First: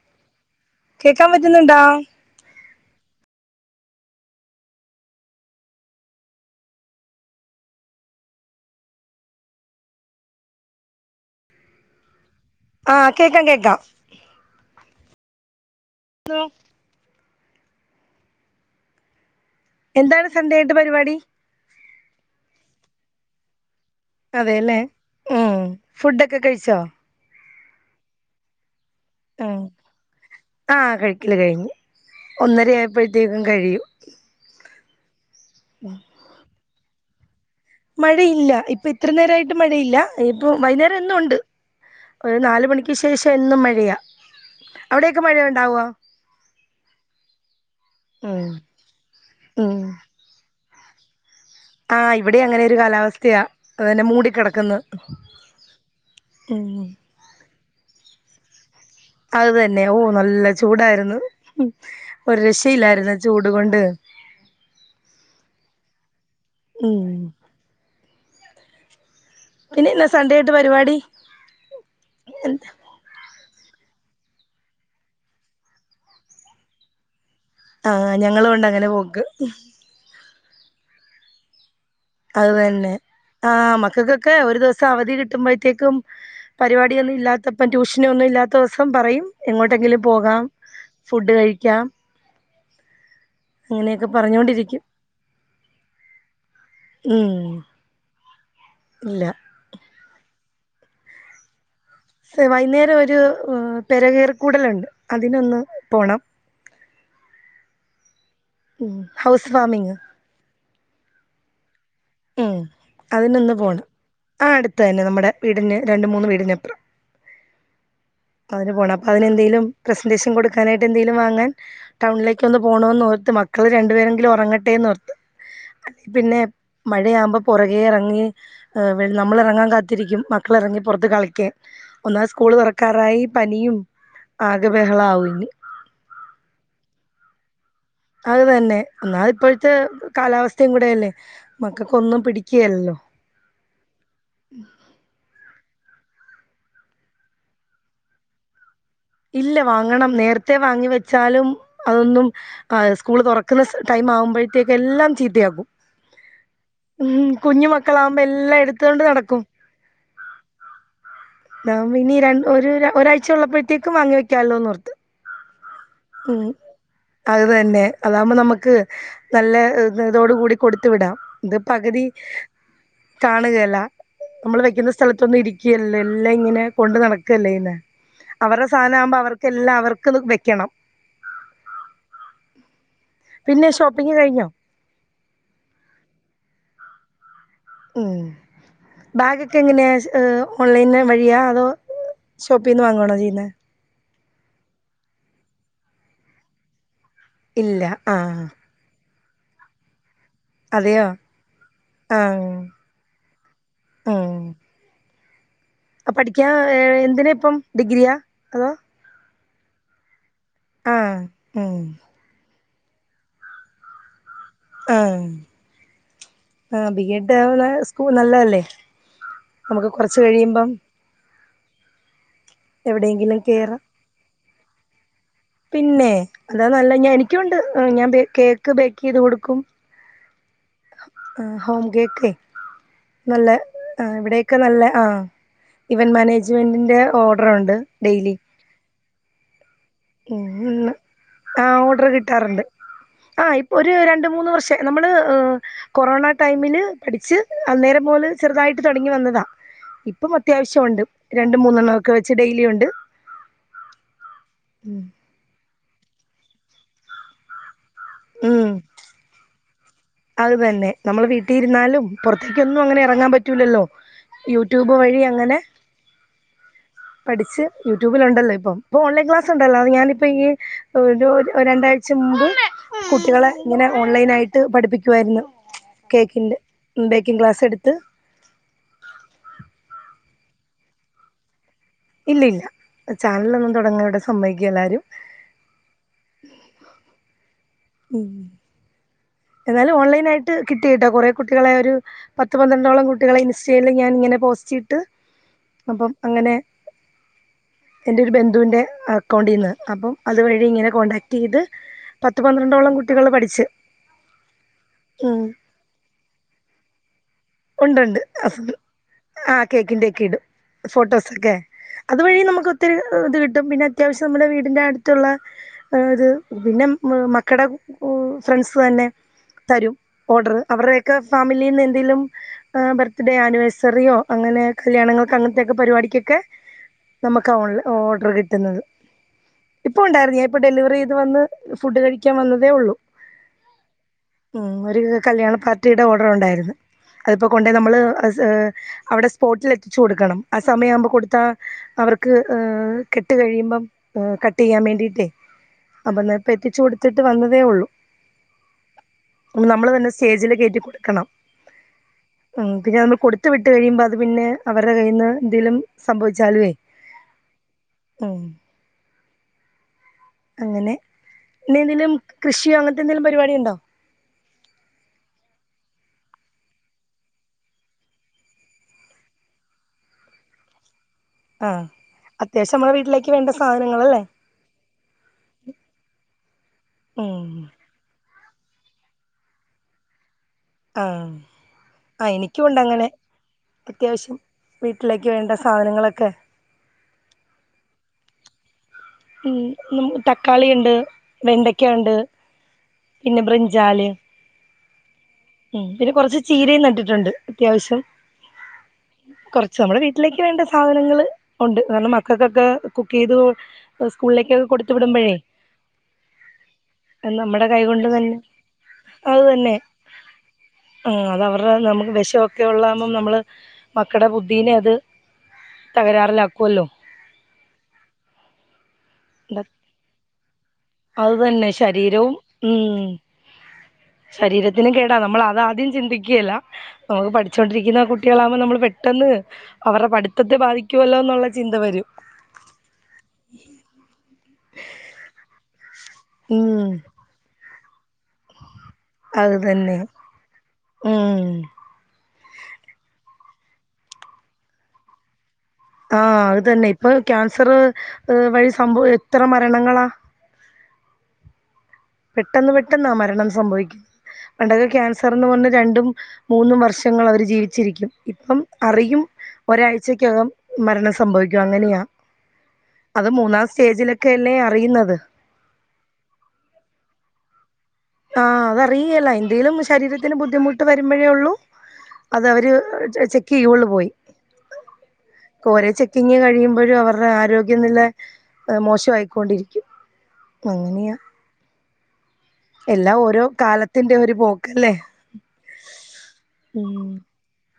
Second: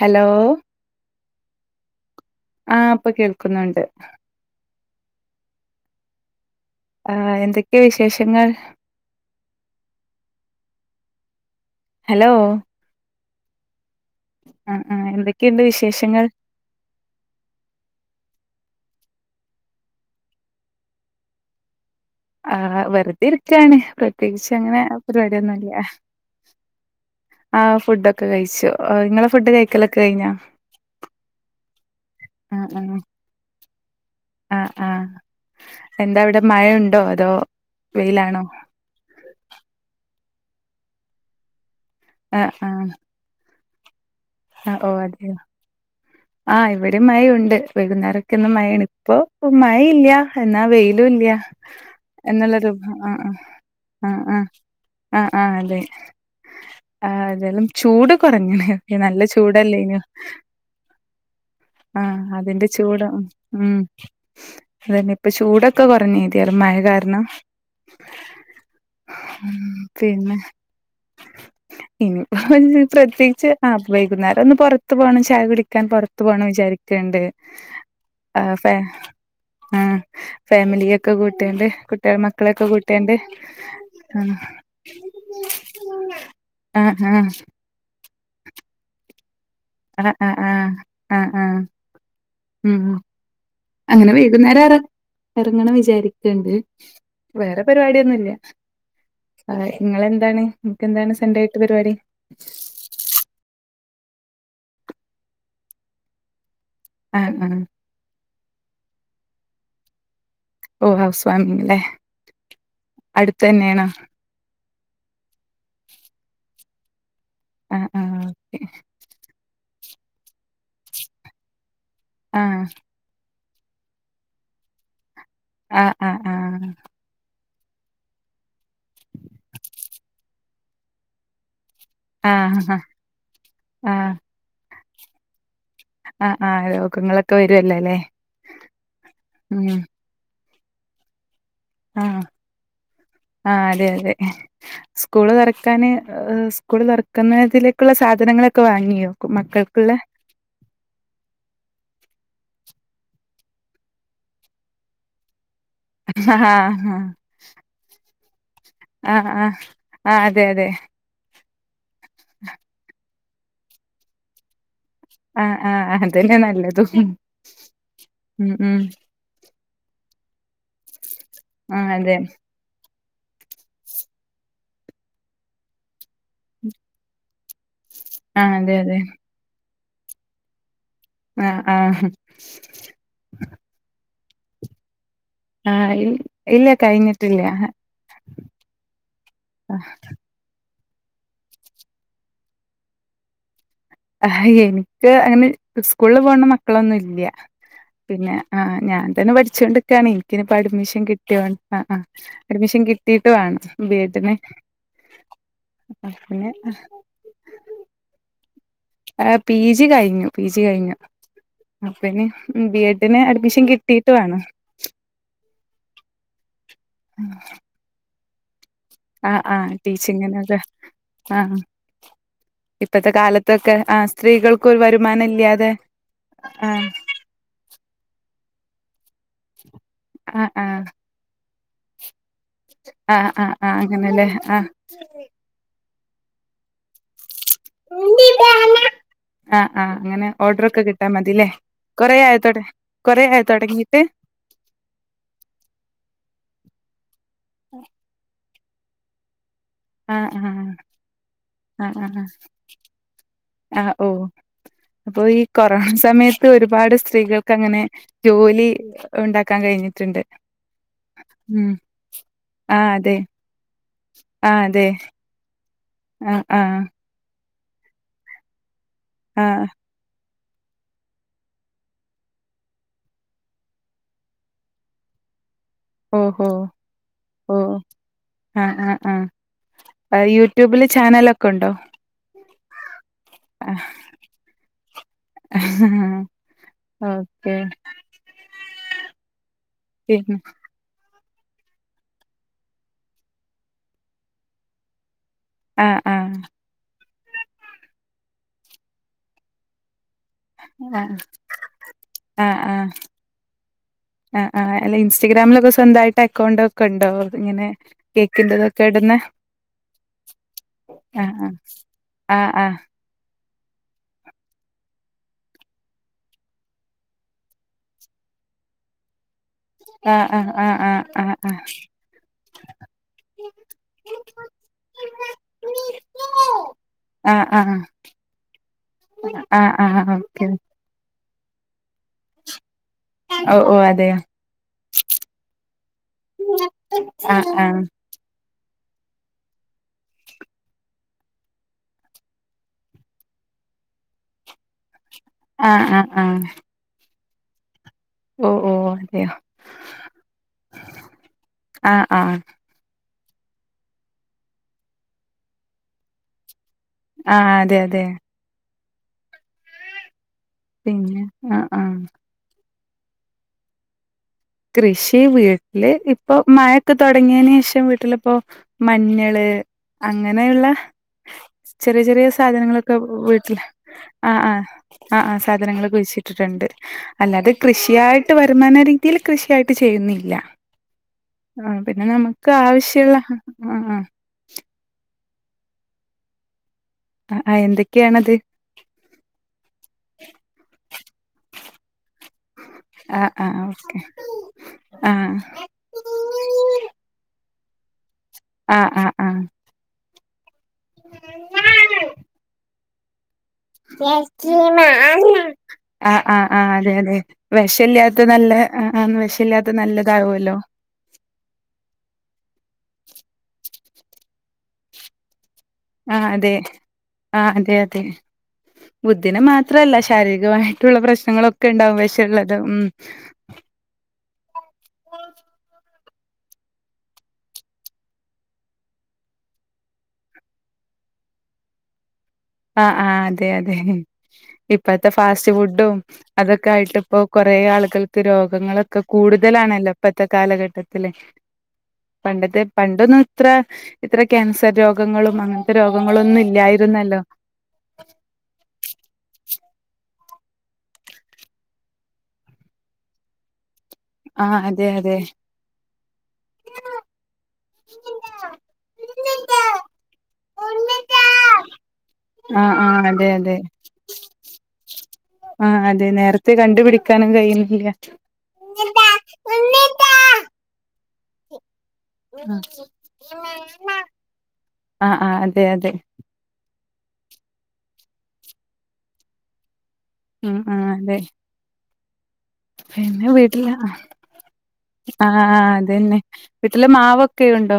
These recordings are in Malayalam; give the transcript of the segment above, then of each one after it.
ഹലോ കേക്കാൻ പറ്റുന്നുണ്ടോ ആഹ ഇപ്പൊ കേൾക്കുന്നുണ്ട് ആ എന്തൊക്കെയാ വിശേഷങ്ങൾ ഹലോ ആ കേക്കാം കേക്കാം ആ എന്തൊക്കെയുണ്ട് വിശേ വിശേഷങ്ങൾ എന്താണ് സന്ധ്യയിട്ട് പരിപാടി ആ വെറുതെരിക്കാണ് അതെല്ലേ ഉം ഫുഡൊക്കെ കഴിച്ചോ ആ ഫുഡ്‌ ഒക്കെ കഴിച്ചു ആ, നിങ്ങളെ ഫുഡ് ഉം കഴിക്കലൊക്കെ കഴിഞ്ഞോ ആഹ കഴിക്കില്ല കഴിഞ്ഞു ഒന്നര ആയപ്പോഴത്തേക്കും കഴിയും ഓക്കെ [inaudible] [unintelligible] ആഹ് ആ [unintelligible] എന്താ ഇവിടെ മഴണ്ടോ അതോ വെയിലാണോ മഴയില്ല ഇപ്പ ഇത്ര നേരയിട്ട് മഴയില്ല ഇപ്പൊ വൈന്നേരം എന്നും ഉണ്ട് ഒരു ആ ആ നാല് മണിക്ക് ശേഷം എന്നും മ എയ ആ ഓ അതെ ആ ഇവിടെ മഴ ഉണ്ട് ഉം വൈകുന്നേരൊക്കന്ന് മഴയാണ് ഇപ്പൊ മഴ ഉം ഇല്ല എന്നാ വെ തു ഇല്ലാ ആഹ് [unintelligible] ഇവിടെ അങ്ങനെ എന്നുള്ളത് ഒരു [unintelligible] കാലാവസ്ഥയാ അതന്നെ അ ആ അ മൂടിക്കിടക്കുന്നു ആ അ ആ [unintelligible] അതെ ഉം ആ [unintelligible] അതല്ല ചൂട് കുറഞ്ഞ മഴക്കേ നല്ല [unintelligible] അത് തന്നെ ഓ നല്ല ചൂടായിരുന്നു ആഹ് ഒരു അതിന്റെ രഷ്യയിലായിരുന്നു ഉം ചൂട് ഉം കൊണ്ട് ഒക്കെ കുറഞ്ഞ് എറെ മഴ കാരണം ഉം ഇന്ന് സൺഡേ പിന്നെ ആയിട്ട് പരിപാടി ഇനിപ്പോ പ്രത്യേകിച്ച് [unintelligible] ആ [unintelligible] വൈകുന്നേരൊന്ന് പുറത്ത് പോകണം ചായ കുടിക്കാൻ പുറത്ത്പോണം വിചാരിക്ക്ണ്ട് ആ ഞങ്ങള് ആഹ് ഫ ഉണ്ട് അങ്ങനെ പോക്ക് ആഹ് ഫാമിലിയൊക്കെ കൂട്ടിയാണ്ട് കുട്ടികൾ അത് മക്കളെയൊക്കെ തന്നെ കൂട്ടിയാണ്ട് ആ മക്കൾക്കൊക്കെ ഒരു ദിവസം അവധി കിട്ടുമ്പോഴത്തേക്കും ആഹ് ആഹ് പരിപാടിയൊന്നും ആഹ് ഇല്ലാത്തപ്പ ടൂഷ നൊ ഒന്നും ഇല്ലാത്ത ദിവസം പറയും എങ്ങോട്ടെങ്കിലും ആഹ് ആഹ് പോകാം ഫുഡ് കഴിക്കാം മ്മ് [unintelligible] അങ്ങനെയൊക്കെ അങ്ങനെ വൈകുന്നേരം ഇറ പറഞ്ഞോണ്ടിരിക്കും ഇറങ്ങണം വിചാരിക്ക്ണ്ട് ഉം വേറെ പരിപാടി ഒന്നുല്ല ഇല്ല ങ്ങ എന്താണ് ൻക്ക എന്താണ് സൺഡേ ആയിട്ട് പരിപാടി വൈന്നേരം ഒരു പെരകേർ കൂടല്ണ്ട് അതിനൊന്ന് പോണം അ ആ മ്മ് ഹൗസ് വാമിങ് ഓ ഹൗസ് വാമിങ്ങല്ലേ മ്മ് അതിനൊന്ന് പോണം ആ അട് ത്തന്നെ നമ്മടെ വീടിന് രണ്ട് മൂന്ന് വീടിനപ്പറം ആഹ് പ്പതിന് പോണം അപ്പൊ അതിനെന്തെങ്കലും പ്രസന്റേഷൻ കൊടുക്കാനായിട്ട് എന്തേങ്കിലും വാങ്ങാൻ ടൗണിലേകക്കൊന്ന് ആഹ് പോണോന്ന് ഓർത്ത് മ മക്കള് രണ്ടുപേരെങ്കിലും ഉറങ്ങ ട്ടെന്നോർത്ത് ആഹ് ആഹ് പിന്നെ ആഹ് വുമ്പോ പുറകെ ഇറങ്ങി വെ നമ്മള് ഇറങ്ങാൻ കാത്തിരിക്കും മക്കള് ഇറങ്ങി പൊറത്ത് കളിക്കാൻ ഒന്നാത് സ്കൂള് ആഹ് ആഹ് ആഹ് തുറക്കാറായി പനിയും ആഹ് ആകെ ബഹളാവുംന് അല്ലെ അത് തന്നെ എന്നാൽ ഇപ്പോഴത്തെ കാലാവസ്ഥ സ്ഥക്കൂടല്ലേ ആ ആ അതെ അതെ സ്കൂള് തുറക്ക ക്കാന് സ്കൂള് തൊ റക്കുന്നതിലേക്കുള്ള സാധനങ്ങളൊക്കെ വാങ്ങി ഇല്ല വാങ്ങണം നേരത്തെ വാങ്ങി വെച്ചാലും അതൊന്നും ആ സ്കൂള് തൊറക്കുന്ന ടൈം ആകുമ്പോഴേക്കും എല്ലാം ചീത്തയാക്കും ആഹ് ആഹ് ഉം കുഞ്ഞു മക്കളാ മെല്ലാം എടുത്ത് ആ ആ ആ അതെ അതെ ഹലോ ഇനി രണ്ട ഒരു ഒരാഴ്ച്ച ച്ച യുള്ളപ്പത്തെ ക്ക് വാങ്ങി വക്കാല്ലോന്നോറ്ത്ത് ആഹ് ആഹ് അതന്നെ ഉം നല്ലതും അതന്നെ അതാകുമ്പോ ഉം നമുക്ക് ഉം നല്ലെ തോട് കൂടി കൊടുത്തു വിടാം ഇത് ആഹ് പകതി അതെ കാണുകേല്ല നമ്മള് വെക്കുന്ന സ്ഥലത്തൊന്നും ഇരിക്കേലല്ലോ എല്ലാം ഇങ്ങനെ കൊണ്ട് നടക്കല്ലേ ചെയ്യുന്നേ ആഹ് അവരടെ അതെ സാധനം ആകുമ്പോ അവർക്കെല്ലാം അവർക്ക് ക്കത് വെക്കണം ആ ആഹ് പിന്നെ ഷോപ്പിംഗ് കഴിഞ്ഞോ ആഹ് ഇ ഇല്ല കഴിഞ്ഞി ഉം ബാഗക്കെഎങ്ങനെയാ ഓൺലൈന് വഴിയാ അതോ ഷോപ്പിന്ന് വാങ്ങുവാണോ ചെയ്യുന്നേ ആ എനിക്ക് അങ്ങനെ സ്കൂളില് പോകണ്ട മക്കളൊന്നുംല്ല ല്ല ഇല്ല പിന്നെ ആഹ് ആ ഞാ ന്നെ പഠിച്ചുകൊണ്ടിക്കാണേ എനിപ്പോ അഡ്മിഷൻ അതെയോ കിട്ടിയോ ആ ആ ആഹ് അഡ്മിഷൻ കിട്ടീട്ട് വേണം ബി എഡിന് അപ്പ പിന്നെ പഠിക്കാഏ എന്തിനാ ഇപ്പം ഡിഗ്രിയാ അതോ എ പി ജി കഴിഞ്ഞു പി ജി കഴിഞ്ഞു ആഹ് ഉം അപ്പനി ബി എഡിന് അഡ്മിഷൻ കിട്ടിയിട്ടു വേണം ആ ബി എഡ് ആവുവനെ സ്കൂ കു നല്ല അല്ലേ ആ ആ ടീച്ചിങ്ങിനൊക്കെ ആ ഹ ഇപ്പഴത്തെ എവിടെയെങ്കിലും കാലത്തൊക്കെ കേറാം ആ സ്ത്രീകൾ കോയിവരും പിന്നെ അതാ നല്ല എനിക്കുണ്ട് ഞാൻ കേ ക്ക് ബേക്ക് ചെയ്ത് കൊടുക്കും ആ ആ ഹോം കേക്ക് ആഹ് നല്ല ആഹ് ആ അങ്ങനെല്ലേ ഇവിടെയൊക്കെ ആഹ് നല്ല ആ ഇവൻ മാനേജ്മെന്റിന്റെ ഓ ർണ്ട് ഡെയിലി ആ ഉ ആ ഓർഡർ കൊറേ ആയോ തൊട കിട്ടാറുണ്ട് കൊറേ ആ ആയോ ഇപ്പൊ ഒരു തൊടങ്ങീട്ട് രണ്ട മൂന്ന് വർഷം നമ്മള് കൊറോണ ടൈമില് പഠിച്ച് അന്നേരം മുല്ല് ചെറുതായി്ട്ട് തുടങ്ങി വന്നതാ ആഹ് ഇപ്പം ആഹ് അത്യാവശ്യ ഉണ്ട് രണ്ട് മൂന്നെണ്ണം ആഹ് ഒക്കെ ആഹ് വെച്ച് ഡെയിലി ഉണ്ട് ആഹ് ഓഹ് അപ്പൊ ഈ കൊറോണ സമയത്ത് ഒരുപാട് സ്ത്രീകൾക്ക് അങ്ങനെ ജോലി ഉം ഉണ്ടാക്കാൻ കഴിഞ്ഞിട്ടുണ്ട് അത് തന്നെ നമ്മൾ വീട്ടിൽ ഉം ഇരുന്നാലും പുറത്തേക്കൊന്നും ആഹ് അങ്ങനെ അതെ ഇറങ്ങാൻ പറ്റൂലല്ലോ ആഹ് അതെ യൂട്യൂബ് വഴി അങ്ങനെ ഏ ആഹ് ആ പഠിച്ച് യൂട്യൂബിലൊണ്ടല്ലോ ഇപ്പം ഇപ്പം ഓൺലൈൻ ആഹ് ക്ലസ്ണ്ടല്ലോ അത് ഞാനിപ്പം ഈ രണ്ടാഴ്ച മുമ്പ് കുട്ടികളെ ഇങ്ങനെ ഓൺലൈൻ ആയിട്ട് പഠിപ്പിക്ക പൂവായിരുന്നു ഓഹോ ഓ എടുത്ത് ആഹ ആ ആഹ് അ യൂട്യൂബില് ചാനലൊക്കെ ഒണ്ടോ ഇല്ലില്ല ചാനലൊന്നും തൊടങ്ങാ ഇവിടെ സമ്മതിക്കേല്ലാരും ഓക്കെ ഉം എന്നാലും ഓൺലൈൻ പിന്നെ ആയിട്ട് കിട്ടി കേട്ടാ കൊറെ കുട്ടികളെ ഒരു പത്ത് പന്ത്രണ്ടോളം കുട്ടികളെ ഇൻസ്റ്റയിൽ ഞാൻ ഇങ്ങനെ പോസ്റ്റ് ഇട്ട് ആഹ് അപ്പം ആഹ് അങ്ങനെ എന്റെ ഒരു ബന്ധുവിന്റെ അക്കൗണ്ടിൽ നിന്ന് അപ്പം അതുവഴി ഇങ്ങനെ ആഹ് കോടാക്ട് ചെയ്ത് പത്തു പന്ത്രണ്ടോളം കുട്ടികള് പഠിച്ച് ആ ആ അല്ലെ ഇൻസ്റ്റഗ്രാമിലൊക്കെ സ്വന്തായിട്ട് അക്കൗണ്ട് ഒക്കെ ഇ ഇണ്ടോ ഉണ്ട് ഉണ്ട് അഫ് ആ കേക്കിന്റെ ഒക്കെ ഇടും ഫോട്ടോസ് ആഹ് ഒക്കെ അതുവഴി ആഹ് നമുക്ക് ഒത്തിരി ഇത് കി ട്ടും പിന്നെ അത്യാവശ്യം നമ്മുടെ വീടിൻ്റെ അട്ത്തുള്ള ഒരു പിന്നെ മക്കടെ ഉം ഫ്രണ്ട്സ് തന്നെ തരും ആഹ് ആഹ് ഓഡർ ആഹ് അവർടെയൊക്കെ ആഹ് ആഹ് ഫാമിലിന്ന് എന്തെലും പ്പ ബർത്ത് ഡേ ആനിവേഴ്സറിയോ അങ്ങനെ കല്യാങ്ങൾക്ക് അങ്ങൻത്തെക്കെ പരിപാടിക്കൊക്കെ ആഹ് നമുക്ക് ഓൺൽ ആഹ് ഓർഡർ കിട്ട്ന്നത് ആഹ് ഇപ്പ ആഹ് ആഹ് ഉണ്ടായിരുന്നു ഞാൻ ഓക്കെ ഇപ്പോ ഡെലിവറി ചെയ്ത് വന്ന് ഫുഡ് കഴിക്കാൻ വന്നതേ ഒള്ളു ഓ ഓ അതെയോ ഉം ഒര് കല്യാണ പാർട്ടിയുടെ ഓർഡർ ഉണ്ടായിരുന്നു ആഹ് അതിപ്പോ കൊണ്ടെയ് ആഹ് നമ്മൾ അസ് അവിടെ സ്പോട്ടിൽ എത്തിച്ചു കൊട്ക്കണം ആ സമയ ആവുമ്പോ കൊട്ത്താ അവർക്ക് ഹ് കെട്ട് കഴിയുമ്പം ഹ് കട്ട് ചെയ്യാൻ വേണ്ടി ആ ആ ആ ത്തിട്ട് വന്നതെ ഒള്ളു അതെയോ നമ്മൾ തെന്നെ സ്റ്റേജില് കെറ്റി കൊട്ക്കണം ആ ആ ന്നെ നമ്മൾ കൊട്ത്ത് വിട്ട് കഴിയിമ്പോ അത് പിന്നെ അവർടെ കയ്യിന്ന് എന്തെലും സംഭവിച്ചാലെ ആ അതെ അതെ അങ്ങനെ പിന്നെ ആഹ് ഇന്നെ ആഹ് എന്തേലും കൃഷിയോ അങ്ങൻ എന്തെലും പരിപാടി ഉണ്ടോ കൃഷി വീട്ടില് ഇപ്പൊ മഴക്കെ തൊടങ്ങേനേഷം വീട്ടിലിപ്പോ മഞ്ഞള് അങ്ങനെയുള്ള ആഹ് ചെറ്യെ ചെറ്യെ അത്യാവശ്യം നമ്മളെ സാധനങ്ങളൊക്കെ വീട്ടിലേക്ക് വേണ്ട വീട്ടില സാധനങ്ങളല്ലേ അഹ് അഹ് അഹ് അഹ് സാധനങ്ങളൊക്കെ കുഴിച്ചിട്ടിട്ട്ണ്ട് ഉം അല്ലാതെ കൃഷിയായി വരുമാനൊ രി ഇതില് കൃഷ്യായിട്ട് ചെയ്യുന്നുല്ല ആഹ് ആഹ് പിന്നെ ആഹ് നമക്ക് എനിക്കുണ്ട് അങ്ങനെ ആവശ്യള്ള ആഹ് ആഹ് അത്യാവശ്യം വീട്ടിലേക്ക് വേണ്ട സാനങ്ങളൊക്കെ അഹ് ആഹ് എന്തൊക്കെയാണത് ഉം നമുക്ക് തക്കാളിയിണ്ട് വെണ്ടക്കേണ്ട് ആഹ് പിന്നെ ആഹ് ഓക്കെ ബ്രിഞ്ചാലെം ആഹ് ഉം പിന്നെ കൊറച്ച് ചീരയും നട്ടിട്ടുണ്ട് അത്യാവശ്യം അഹ് അഹ് ആഹ് ലേക്ക് വേണ്ട സാ സാധനങ്ങൾ ഒണ്ട് ന്നാലു മക്കക്കൊക്കെ കുക്കയ്‍തൂ അഹ് അഹ് ആഹ് അതെ അതെ അത് നമ്മുടെ കൈകൊണ്ട് വെഷല്ലാത്ത തന്നെ നല്ല അഹ് അഹ് അത് വെഷല്ലാത്ത തന്നെ നല്ലതാവൊല്ലോ വഷൊക്കെ ഉള്ളാകുമ്പോം നമ്മള് മക്കടെ ബുദ്ധീനെ അത് ആ അതെ തകരാറിലാക്കുവല്ലോ ആഹ് അതെ അതെ ബുദ്ധിനെ മാത്രല്ല ശാരീരികമായി അത് തന്നെ ശരീരവും ഉം ശരീരത്തിന് കേടാ നമ്മൾ അതാദ്യം ചിന്തി ക്കേല്ല നമുക്ക് പഠിച്ചോണ്ടിരിക്കുന്ന കുട്ടികളാകുമ്പോ നമ്മള് പെട്ടെന്ന് അവരുടെ പഠിത്തത്തെ ബാധിക്കോല്ലോന്നുള്ള ചിന്ത വരും അ ആഹ് അതെ അതെ ഇപ്പത്തെ ഫാസ്റ്റ് ഫുഡും അതൊക്കെ ഉം ആയിട്ട് ഇപ്പോ കൊറേ ആൾ മക്കൾക്ക്‌ രോഗങ്ങളൊ ക്കെ അത് കൂടുതലാണല്ലോ തന്നെ ഇപ്പത്തെ കാലഘട്ടത്തില് ഉം പണ്ടത്തെ പണ്ടൊന്നും ഇത്ര ഇത്ര ക്യാൻസർ രോഗങ്ങളും അങ്ങന രോഗങ്ങളൊന്നും ഇല്ലായിരുന്നല്ലോ സർ വഴി സംഭവം എത്ത് ത്ര മരണങ്ങളാ പെട്ടെന്ന് പെട്ടെന്നാ മരണം സംഭവിക് ആഹ് പണ്ടൊക്കെ അതെ അതെ ക്യാൻസർ എന്ന് പറഞ് രണ്ടും മൂന്നും വർഷങ്ങൾ അവര് ജീവി ച്ചിരിക്കും ഇപ്പം അറിയും ഒരാഴ്ചക്കകം മരണം സംഭവിക്കും അങ്ങനെയാ ആഹ് ആഹ് അത് അതെ അതെ മൂന്നാം സ്റ്റേജിലൊക്കെ അല്ലേ അറിയുന്നത് പിടിക്കാനും കയ്യിന്നില്ല ആ അതറിയേല്ല എന്തേലും ശരീരത്തിന് ബുദ്ധിമുട്ട് വ രുംമ്പയേ ഒള്ളൂ അതവര് ചെക്ക് ചെയ്യോള്ളു പോയി ആഹ് ആഹ് അതെ ഓരെ അതെ ചെക്കിങ് കഴിയു പ്പഴും അവരുടെ ആരോഗ്യനില മോശമായിക്കൊണ്ടിരിക്കും ആ അതെ അങ്ങനെയാ എല്ലാം പിന്നെ ഓരോ വീട്ടില അ കാലത്തിന്റെ ഒരു പോക്കല്ലേ ആ ആ അതെന്നെ വീട്ടില് ഉം മാവൊക്കെയുണ്ടോ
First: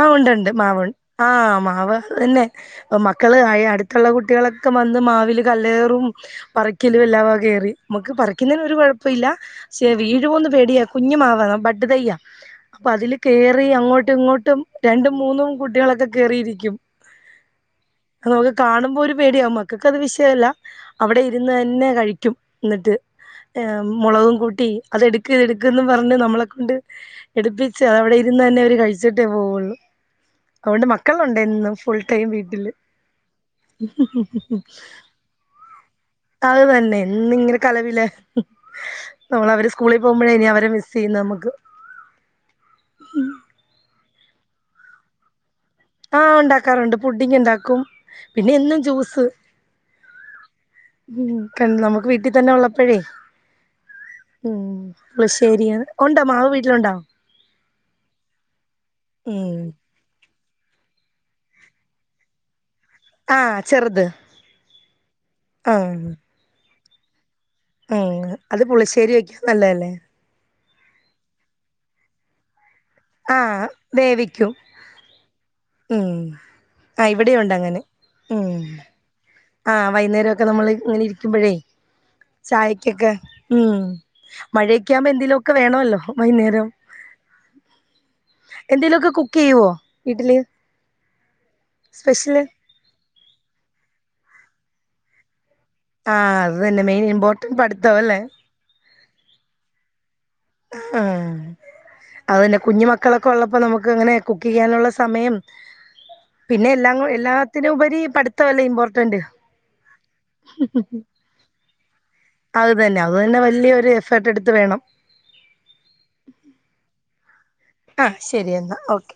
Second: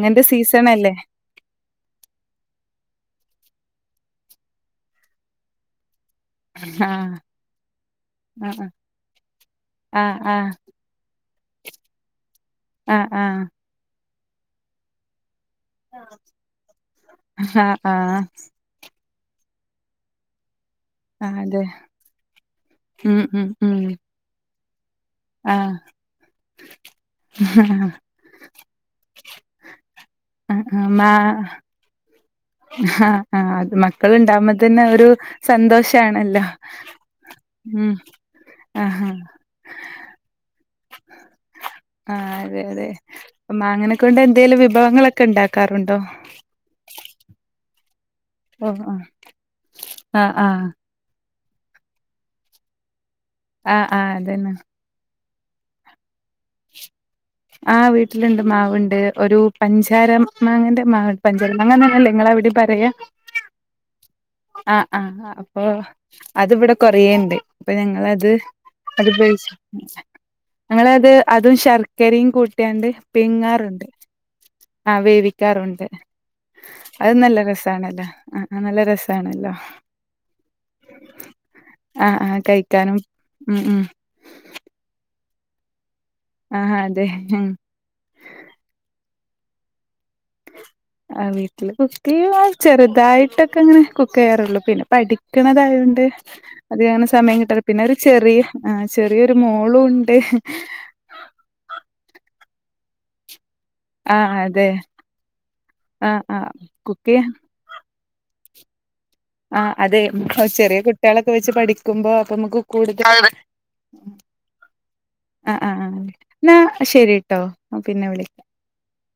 ആ ഒണ്ട്ണ്ട് മാവൊണ്ട് ആ മാവ് അ തന്നെ ഇപ്പ മക്കള് ആയെ അടുത്തുള്ള കുട്ടികളൊക്കെ വന്ന് മാവിൽ കല്ലേറും പറിക്കലും ആഹ് എല്ലാം കേറി നമുക്ക് പറിക്കുന്നതിന് ആഹ് ഒരു കൊഴപ്പല്ല പക്ഷേ ആഹ് ആഹ് വീഴോന്ന്പേടിയ കുഞ്ഞുമാ ആ ബഡ് തെയ്യാ അപ്പ ആഹ് അതില് ആഹ് കേറി അങ്ങോട്ട് [unintelligible] ഇങ്ങോട്ടും രണ്ടും മൂന്നും കുട്ട്യാളൊക്കെ കേറിയിരിക്കും ആഹ് ആഹ് നമുക്ക് കാണുമ്പോ ഒരു പേടിയാ മക്കക്ക് അത് വിഷയല്ല അവിടെ ആഹ് ഇരുന്ന് അതെ തന്നെ കഴിക്കും എന്നിട്ട് ഉം ഉം ഏ ഉം മൊളകും കൂട്ടി അതെടുക്ക് ആഹ് എടുക്ക്ന്ന് ‌ പറഞ്ഞ് നമ്മളെകൊണ്ട് എടുപ്പിച്ചു ആഹ് അതവിടെ ഇരുന്ന് തന്നെ അവർ കഴിച് ന്റെ [unintelligible] [inaudible] അതൊണ്ട് മക്കളുണ്ടെന്നും ഫുൾ ടൈം വീട്ടില് ആ ആ അത് മക്കളുണ്ടാവുമ്പോ തന്നെ അത് ഒരു സന്തോഷാണ് അത് തന്നെ ഇന്നിങ്ങനെ കലപില നമ്മള് അവര് സ്കൂളിൽ പോകുമ്പോഴാഇനി അവരെ മിസ് ചെയ്യുന്നു നമുക്ക് ആ അതെ അതെ അ [unintelligible] വിടെ എന്തേലും വിഭവങ്ങളൊക്കെ ഇണ്ടാക് ആ ഒണ്ടാക്കാറുണ്ട് പുഡ്‌ഡിങ് ഇണ്ടാക്കും പിന്നെ എന്നും ഓഹ് ആഹ് ജൂസ് ആഹ് ആഹ് ക്കെ നമുക്ക് വീട്ടിൽ തന്നെ ഒള്ളപ്പഴേ ആഹ് ആ അതന്നെ പുളിശ്ശേരി ആണ് ഒണ്ടോ മാവ് വീട്ടിലുണ്ടോ ആ വീട്ടിലുണ്ട് മാവുണ്ട് ഒരു ഉം പഞ്ചാരം മാങ്ങന്റെ മാ പഞ്ചാല മാങ്ങനന്നല്ലേ നിങ്ങടെ അവിടെ പറയ ആ ചെറുത് ആ ആഹ് അപ്പൊ ആഹ് അതിവിടെ കുറേയുണ്ട് അപ്പൊ ഞങ്ങളത് ആഹ് അത് പുളിശ്ശേരി വെക്കാൻ അത്പറിച്ച് നല്ലതല്ലേ ഞങ്ങളത് അതും ശർക്കരയും കൂടി ആഹ് വേവിക്കും ആഹ വേവിക്കാറുണ്ട് ഉം ആഹ് അത് നല്ല ഇവിടെയുണ്ട് അങ്ങനെ രസമാണല്ലോ ഉം ആ നല്ല രസണല്ലോ ആഹ് വൈകുന്നേരമൊക്കെ നമ്മള് ഇങ്ങനെ ഇരിക്കുമ്പോഴേ ആആ കഴിക്കാനും ചായക്കൊക്കെ ഉം ഉം ഇപ്പോ എന്തേലുമൊക്കെ വേണോലോ ആഹ അതെ ഉം എന്തേലുമൊക്കെ കുക്ക് ചെയ്യുവോ വീട്ടില് ആ വീട്ടില് കുക്കു സ്പെഷ്യല് ചെയ്യും ചെറുതായിട്ട് ഇട്ടൊക്കെ അങ്ങനെ കുക്ക് ചെയ്യാറുള്ളു പിന്നെ പടി നിക്കണതയോണ്ട് ആഹ് അത് തന്നെ അധികം മെയിൻ അങ്ങനെ സമയം ഇമ്പോർട്ടന്റ് കിട്ടല്ല പിന്നെ ഒരു പഠിത്തം അല്ലേ ചെറിയ ആം ചെറിയൊരു മോളും ഉണ്ട് ആഹ് അത് തന്നെകുഞ്ഞു മക്കളൊക്കെ ഉള്ളപ് ഇപ്പോ നമുക്കങ്ങനെ ആ കുക്ക് അതെ ചെയ്യാനുള്ള സമയം ആ ആ പിന്നെ എല്ലാം കുക്ക് ചെയ്യാൻ എല്ലാത്തിനുപരി പടുത്തവല്ലേ ഇമ്പോർട്ട് ആ അതെ ചെറിയ കുട്ടികളൊക്കെ വെച്ച് പഠി ക്കുമ്പോ നമുക്ക് അത് തന്നെ കൂടുതൽ ആ അത് തന്നെ വലിയൊരു എഫേർട്ട് എടുത്ത് വേണം ആ ആ എന്നാ ശരീട്ടോ പിന്നെ ആഹ് വിളിക്കാം ശരി എന്നാ ഓക്കെ